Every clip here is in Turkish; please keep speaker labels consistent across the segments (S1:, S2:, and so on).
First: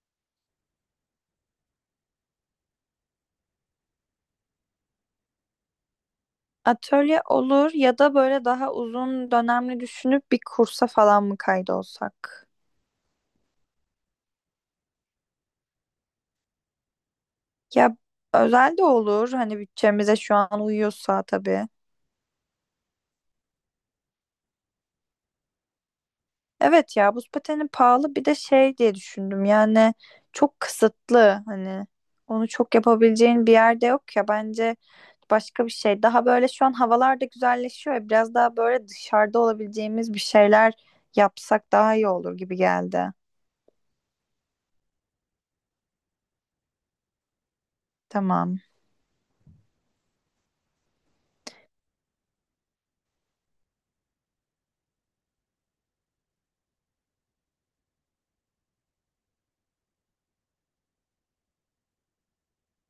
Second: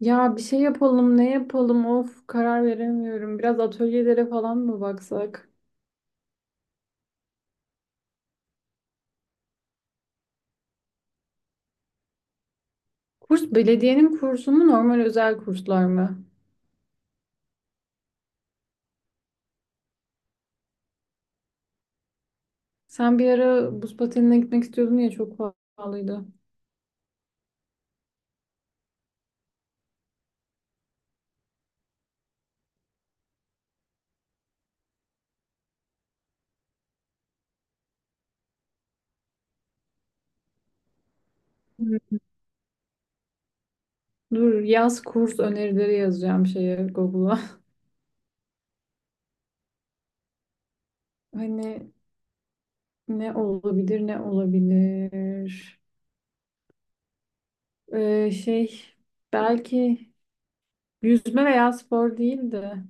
S1: Ya bir şey yapalım, ne yapalım? Of, karar veremiyorum. Biraz atölyelere falan mı baksak?
S2: Atölye olur ya da böyle daha uzun dönemli düşünüp bir kursa falan mı kaydolsak?
S1: Kurs belediyenin kursu mu, normal özel kurslar mı?
S2: Ya özel de olur hani bütçemize şu an uyuyorsa tabii.
S1: Sen bir ara buz patenine gitmek istiyordun ya çok pahalıydı.
S2: Evet ya buz pateni pahalı bir de şey diye düşündüm yani çok kısıtlı hani onu çok yapabileceğin bir yerde yok ya bence başka bir şey. Daha böyle şu an havalar da güzelleşiyor ya biraz daha böyle dışarıda olabileceğimiz bir şeyler yapsak daha iyi
S1: Hmm.
S2: olur gibi geldi.
S1: Dur, yaz kurs önerileri yazacağım şeye Google'a.
S2: Tamam.
S1: Hani ne olabilir, ne olabilir? Şey belki yüzme veya spor değil de.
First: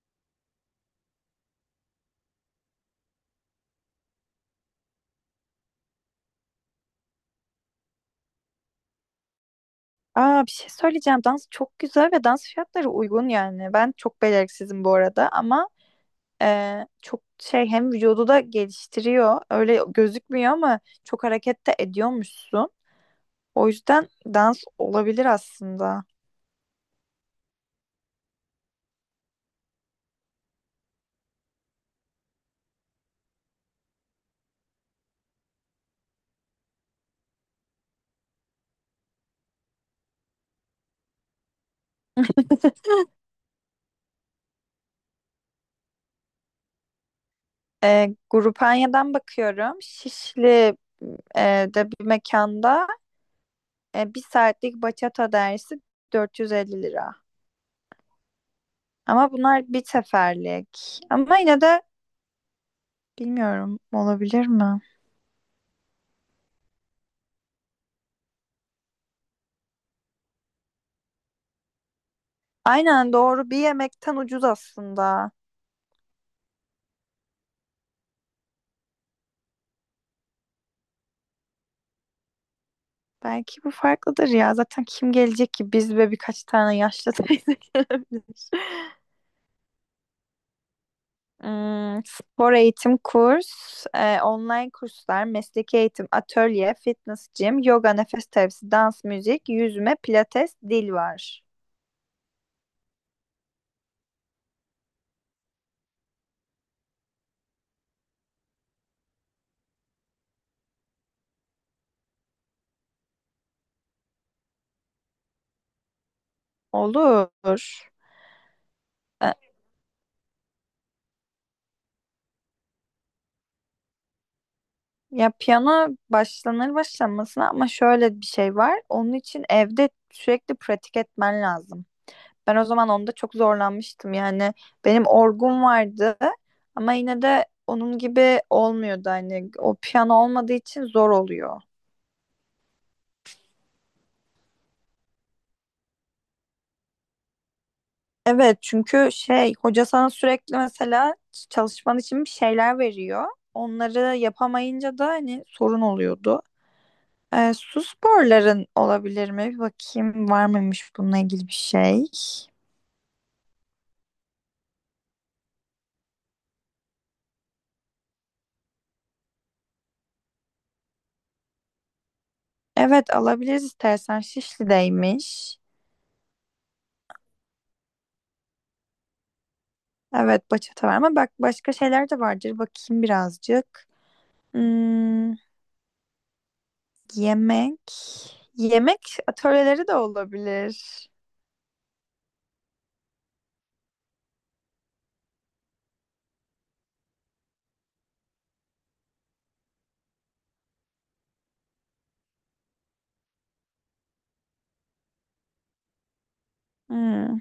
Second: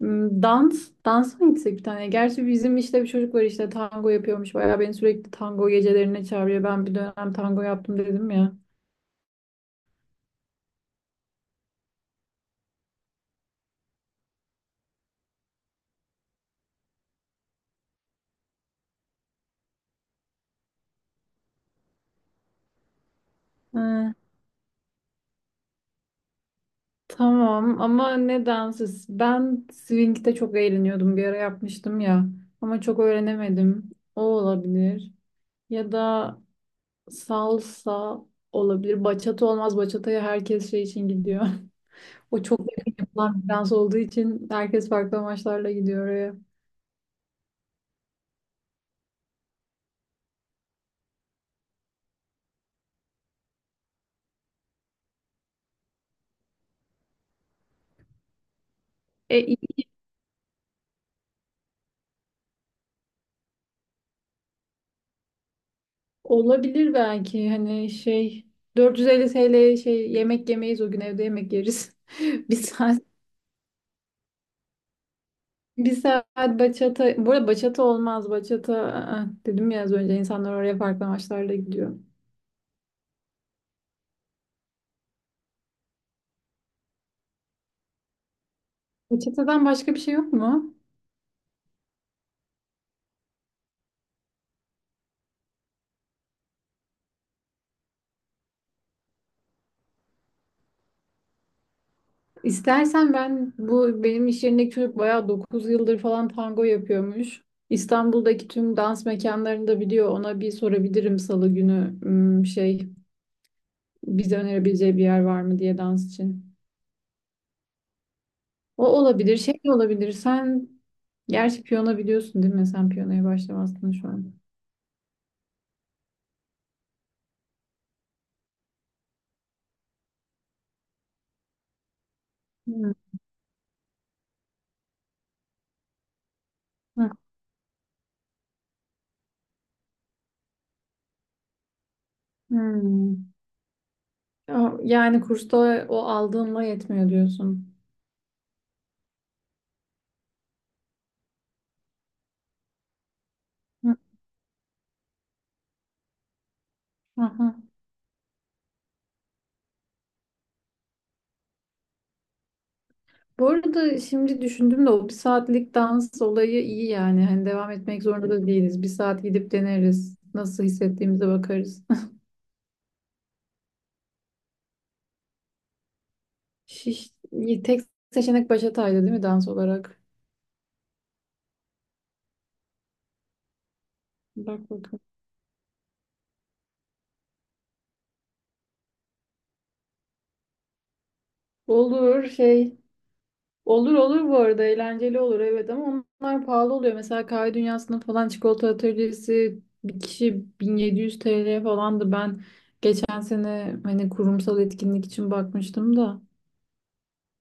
S1: Hmm, dans, dansa mı gitsek bir tane? Gerçi bizim işte bir çocuk var işte tango yapıyormuş. Bayağı beni sürekli tango gecelerine çağırıyor. Ben bir dönem tango yaptım dedim ya.
S2: Aa, bir şey söyleyeceğim. Dans çok güzel ve dans fiyatları uygun yani. Ben çok beceriksizim bu arada ama çok şey hem vücudu da geliştiriyor. Öyle gözükmüyor ama çok hareket de ediyormuşsun. O yüzden
S1: Ha,
S2: dans olabilir aslında.
S1: tamam ama ne dansı? Ben swing'de çok eğleniyordum. Bir ara yapmıştım ya. Ama çok öğrenemedim. O olabilir. Ya da salsa olabilir. Bachata olmaz. Bachata'ya herkes şey için gidiyor. O çok yakın yapılan bir dans olduğu için herkes farklı amaçlarla gidiyor oraya.
S2: Grupanya'dan bakıyorum. Şişli de bir mekanda bir saatlik bachata dersi 450 lira. Ama
S1: E,
S2: bunlar bir seferlik. Ama yine de bilmiyorum olabilir mi?
S1: Olabilir belki hani şey 450 TL, şey, yemek yemeyiz o gün, evde yemek yeriz. Bir saat
S2: Aynen doğru bir yemekten ucuz aslında.
S1: bir saat bachata, bu arada bachata olmaz, bachata, aa, dedim ya az önce, insanlar oraya farklı amaçlarla gidiyor.
S2: Belki bu farklıdır ya. Zaten kim gelecek ki? Biz ve birkaç tane yaşlı teyze gelebilir.
S1: Bachata'dan başka bir şey yok mu?
S2: Hmm, spor eğitim kurs, online kurslar, mesleki eğitim, atölye, fitness gym, yoga, nefes terapisi, dans, müzik, yüzme, pilates, dil var.
S1: İstersen ben, bu benim iş yerindeki çocuk bayağı 9 yıldır falan tango yapıyormuş. İstanbul'daki tüm dans mekanlarını da biliyor. Ona bir sorabilirim salı günü, bize önerebileceği bir yer var mı diye dans için.
S2: Olur.
S1: O
S2: Ee,
S1: olabilir, şey de olabilir. Sen gerçi piyano biliyorsun değil mi? Sen piyanoya başlamazsın şu an.
S2: Ya piyano başlanır başlanmasına ama şöyle bir şey var. Onun için evde sürekli pratik etmen lazım. Ben o zaman
S1: Hmm.
S2: onda çok zorlanmıştım. Yani benim orgum vardı ama
S1: Hı.
S2: yine de onun gibi olmuyordu. Hani o piyano olmadığı için zor oluyor.
S1: Hmm. Yani kursta o aldığınla yetmiyor diyorsun.
S2: Evet çünkü şey hoca sana sürekli mesela çalışman için bir şeyler veriyor.
S1: Hı.
S2: Onları yapamayınca da hani sorun oluyordu.
S1: Hı.
S2: Su sporların olabilir mi? Bir bakayım var mıymış bununla ilgili bir şey.
S1: Bu arada şimdi düşündüm de o bir saatlik dans olayı iyi yani. Hani devam etmek zorunda da değiliz. Bir saat gidip deneriz. Nasıl hissettiğimize bakarız.
S2: Evet alabiliriz istersen. Şişli'deymiş.
S1: Şiş, tek seçenek Başatay'dı değil mi dans olarak?
S2: Evet bachata var ama bak başka şeyler de vardır. Bakayım birazcık.
S1: Bak bakalım.
S2: Hmm, yemek. Yemek Atölyeleri de olabilir.
S1: Olur şey Olur, olur, bu arada eğlenceli olur. Evet, ama onlar pahalı oluyor. Mesela kahve dünyasında falan çikolata atölyesi bir kişi 1700 TL falandı. Ben geçen sene hani kurumsal etkinlik için bakmıştım da.
S2: Hmm.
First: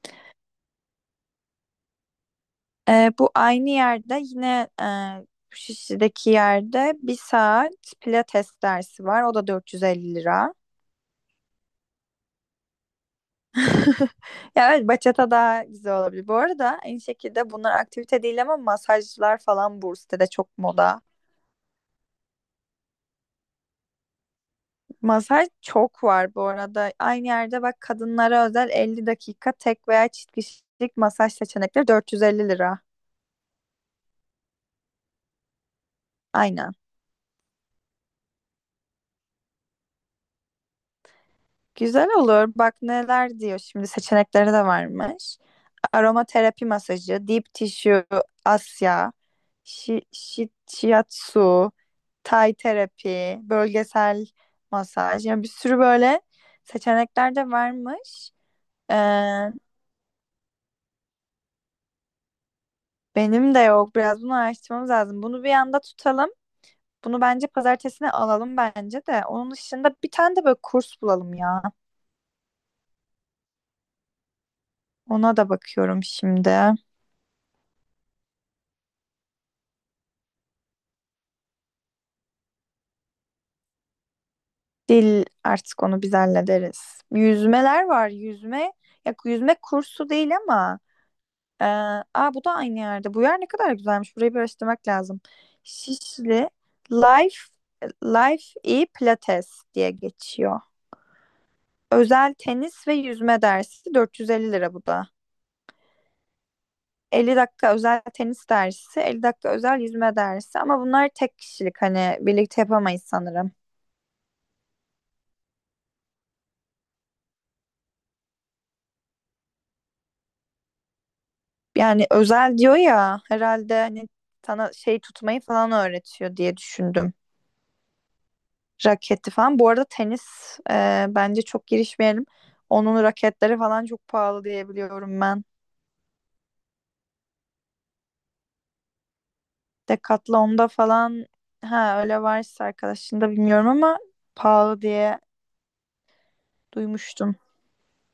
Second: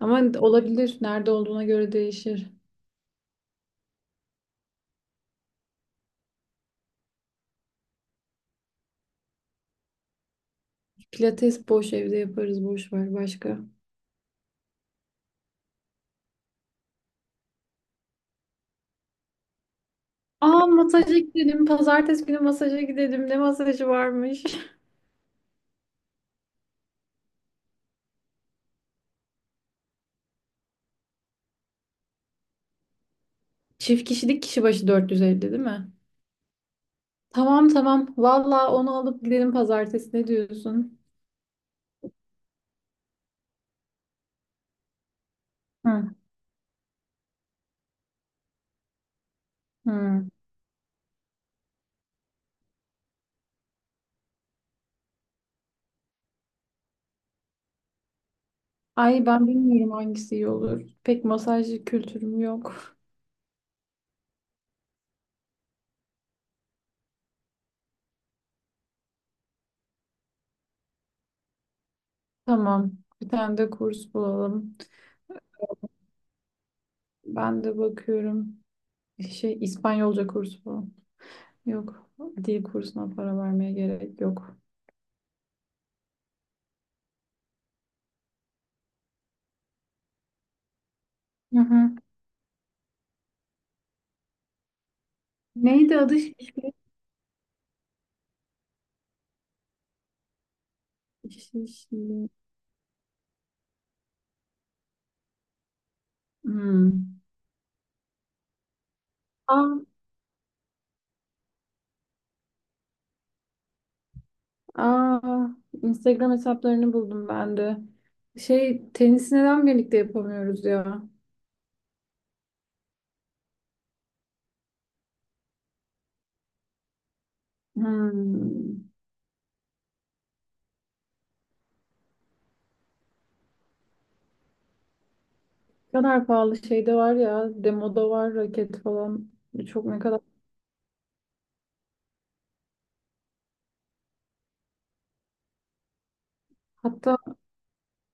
S1: Ama olabilir. Nerede olduğuna göre değişir.
S2: Bu aynı yerde yine Şişli'deki yerde bir saat pilates dersi var. O da 450 lira.
S1: Pilates boş, evde yaparız, boş ver başka.
S2: Ya evet bachata daha güzel olabilir. Bu arada aynı şekilde bunlar aktivite değil ama masajlar falan bu sitede çok
S1: Aa,
S2: moda.
S1: masaja gidelim. Pazartesi günü masaja gidelim. Ne masajı varmış?
S2: Masaj çok var bu arada. Aynı yerde bak kadınlara özel 50 dakika tek veya çift kişilik masaj seçenekleri 450 lira.
S1: Çift kişilik kişi başı 450 değil mi?
S2: Aynen.
S1: Tamam, tamam. Valla onu alıp gidelim pazartesi. Ne diyorsun?
S2: Güzel olur. Bak neler diyor şimdi seçenekleri de varmış.
S1: Hı.
S2: Aromaterapi masajı, deep tissue, Asya,
S1: Hmm.
S2: shiatsu, Thai terapi, bölgesel masaj. Yani bir sürü böyle seçenekler de varmış.
S1: Ay, ben
S2: Ee,
S1: bilmiyorum hangisi iyi olur. Pek masaj kültürüm yok.
S2: Benim de yok. Biraz bunu araştırmamız lazım. Bunu bir anda tutalım. Bunu bence pazartesine alalım bence de. Onun dışında bir tane de böyle kurs bulalım ya.
S1: Tamam. Bir tane de kurs bulalım.
S2: Ona da bakıyorum şimdi.
S1: Ben de bakıyorum. Şey, İspanyolca kursu bu. Yok. Dil kursuna para vermeye gerek yok.
S2: Dil artık onu biz hallederiz. Yüzmeler var. Yüzme ya yüzme kursu değil ama
S1: Hı
S2: e,
S1: hı.
S2: aa bu da aynı yerde. Bu yer ne kadar güzelmiş. Burayı bir araştırmak lazım.
S1: Neydi adı?
S2: Şişli Life Pilates diye geçiyor.
S1: Şiş-
S2: Özel tenis ve yüzme dersi 450 lira bu da.
S1: Hmm.
S2: 50 dakika özel tenis dersi, 50 dakika
S1: Aa,
S2: özel yüzme dersi ama bunlar tek kişilik hani birlikte yapamayız sanırım.
S1: aa, Instagram hesaplarını buldum ben de. Şey tenisi neden birlikte yapamıyoruz ya?
S2: Yani özel diyor ya herhalde hani sana şey tutmayı falan öğretiyor diye düşündüm.
S1: Hmm.
S2: Raketi falan. Bu arada tenis bence çok girişmeyelim. Onun raketleri falan çok pahalı diye biliyorum ben.
S1: Ne kadar pahalı şey de var ya. Demoda var raket falan. Çok, ne kadar.
S2: Decathlon'da falan ha öyle varsa arkadaşında bilmiyorum ama pahalı diye
S1: Hatta
S2: duymuştum.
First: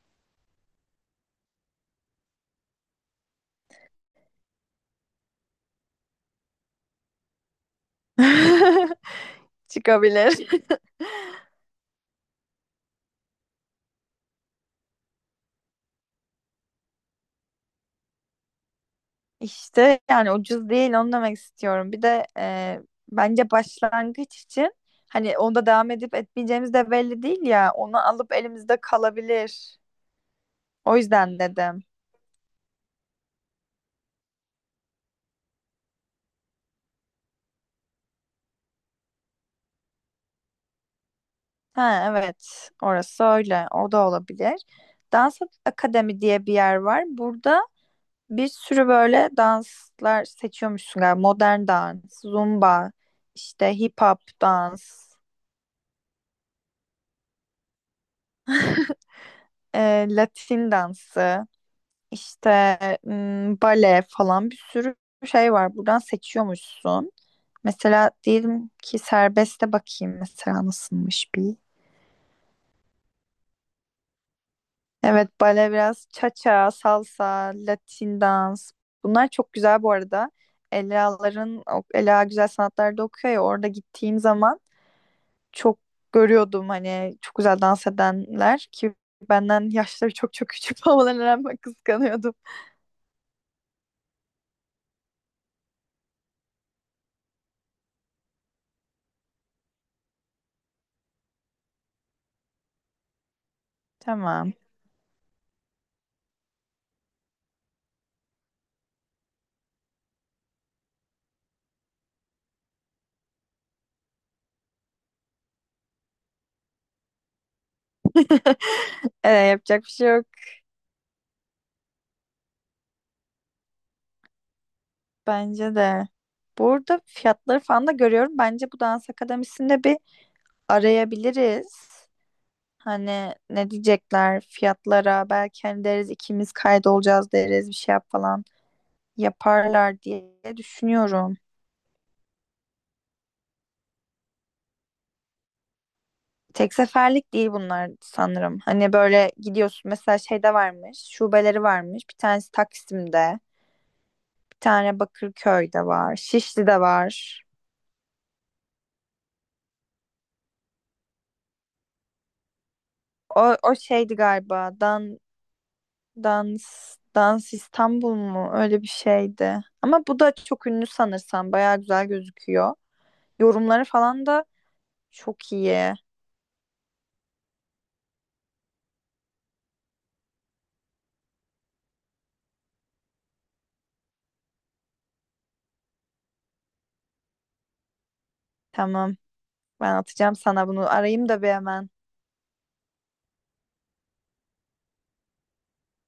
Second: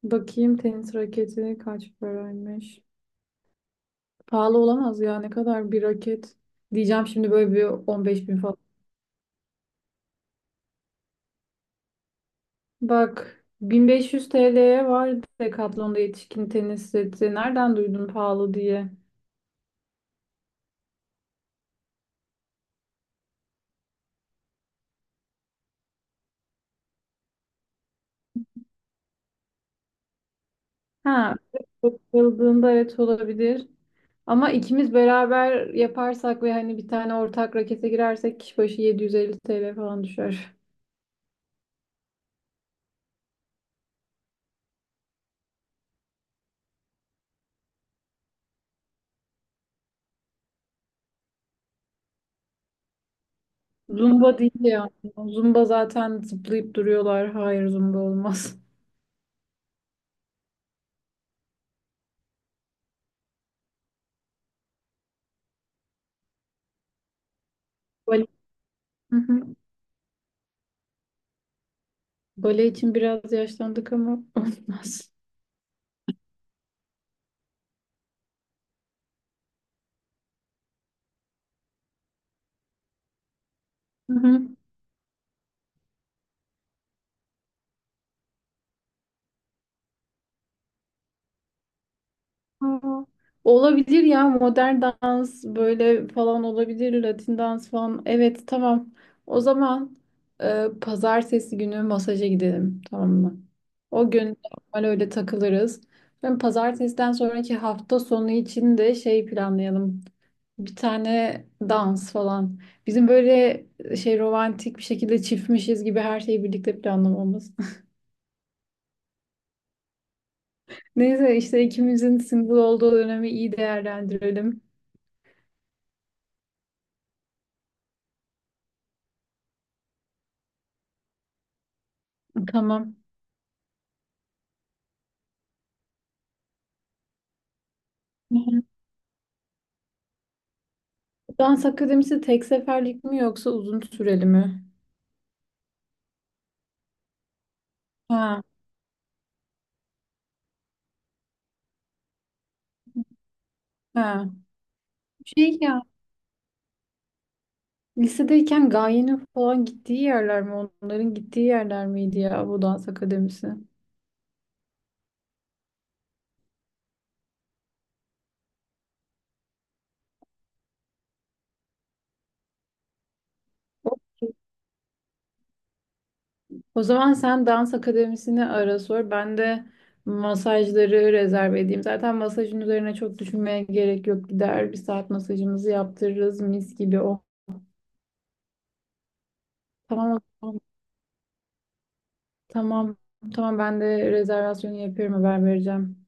S1: bakayım tenis raketi kaç paraymış. Pahalı olamaz ya, ne kadar bir raket. Diyeceğim şimdi, böyle bir 15 bin falan.
S2: Çıkabilir.
S1: Bak, 1500 TL'ye var Decathlon'da yetişkin tenis seti. Nereden duydun pahalı diye?
S2: İşte yani ucuz değil onu demek istiyorum. Bir de bence başlangıç için hani onda devam edip etmeyeceğimiz de belli değil ya. Onu alıp elimizde kalabilir. O
S1: Ha,
S2: yüzden dedim.
S1: bakıldığında evet olabilir. Ama ikimiz beraber yaparsak ve hani bir tane ortak rakete girersek kişi başı 750 TL falan düşer.
S2: Ha evet orası öyle o da olabilir. Dans Akademi diye bir yer var. Burada bir sürü böyle danslar seçiyormuşsun galiba. Modern dans, zumba, işte hip hop
S1: Zumba değil
S2: dans,
S1: yani. Zumba zaten zıplayıp duruyorlar. Hayır, zumba olmaz.
S2: Latin dansı. İşte bale falan bir sürü şey var. Buradan seçiyormuşsun. Mesela
S1: Bale.
S2: diyelim ki
S1: Hı hı.
S2: serbeste bakayım mesela nasılmış bir.
S1: Bale için biraz yaşlandık ama olmaz.
S2: Evet bale biraz cha-cha, salsa, Latin dans. Bunlar çok güzel bu arada. Ela'ların, Ela Güzel Sanatlar'da okuyor ya orada
S1: Hı
S2: gittiğim
S1: hı.
S2: zaman çok görüyordum hani çok güzel dans edenler ki benden yaşları çok küçük olmalarına rağmen kıskanıyordum.
S1: Aa, olabilir ya, modern dans böyle falan olabilir. Latin dans falan. Evet, tamam. O zaman pazartesi günü masaja gidelim. Tamam mı? O gün
S2: Tamam.
S1: normal öyle takılırız. Ben, pazartesiden sonraki hafta sonu için de şey planlayalım. Bir tane dans falan. Bizim böyle romantik bir şekilde çiftmişiz gibi her şeyi birlikte planlamamız.
S2: Yapacak bir şey yok.
S1: Neyse işte ikimizin single olduğu dönemi iyi değerlendirelim.
S2: Bence de. Burada fiyatları falan da görüyorum. Bence bu dans akademisinde bir arayabiliriz.
S1: Tamam.
S2: Hani ne diyecekler fiyatlara belki hani deriz ikimiz kaydolacağız deriz bir şey yap falan yaparlar diye düşünüyorum.
S1: Dans akademisi tek seferlik mi yoksa uzun süreli mi?
S2: Tek seferlik değil bunlar
S1: Ha,
S2: sanırım. Hani böyle gidiyorsun mesela şeyde varmış, şubeleri varmış. Bir tanesi Taksim'de,
S1: ha.
S2: bir tane
S1: Şey ya,
S2: Bakırköy'de var, Şişli'de var.
S1: lisedeyken Gaye'nin falan gittiği yerler mi? Onların gittiği yerler miydi ya bu dans akademisi?
S2: O, o şeydi galiba. Dans, Dans İstanbul mu? Öyle bir şeydi. Ama bu da çok ünlü sanırsam. Bayağı güzel gözüküyor. Yorumları falan da çok iyi.
S1: O zaman sen dans akademisini ara sor. Ben de masajları rezerv edeyim. Zaten masajın üzerine çok düşünmeye gerek yok. Gider bir saat masajımızı yaptırırız mis gibi. Oh,
S2: Tamam. Ben
S1: tamam o
S2: atacağım
S1: zaman.
S2: sana bunu. Arayayım da bir hemen.
S1: Tamam, tamam, ben de rezervasyonu yapıyorum, haber vereceğim.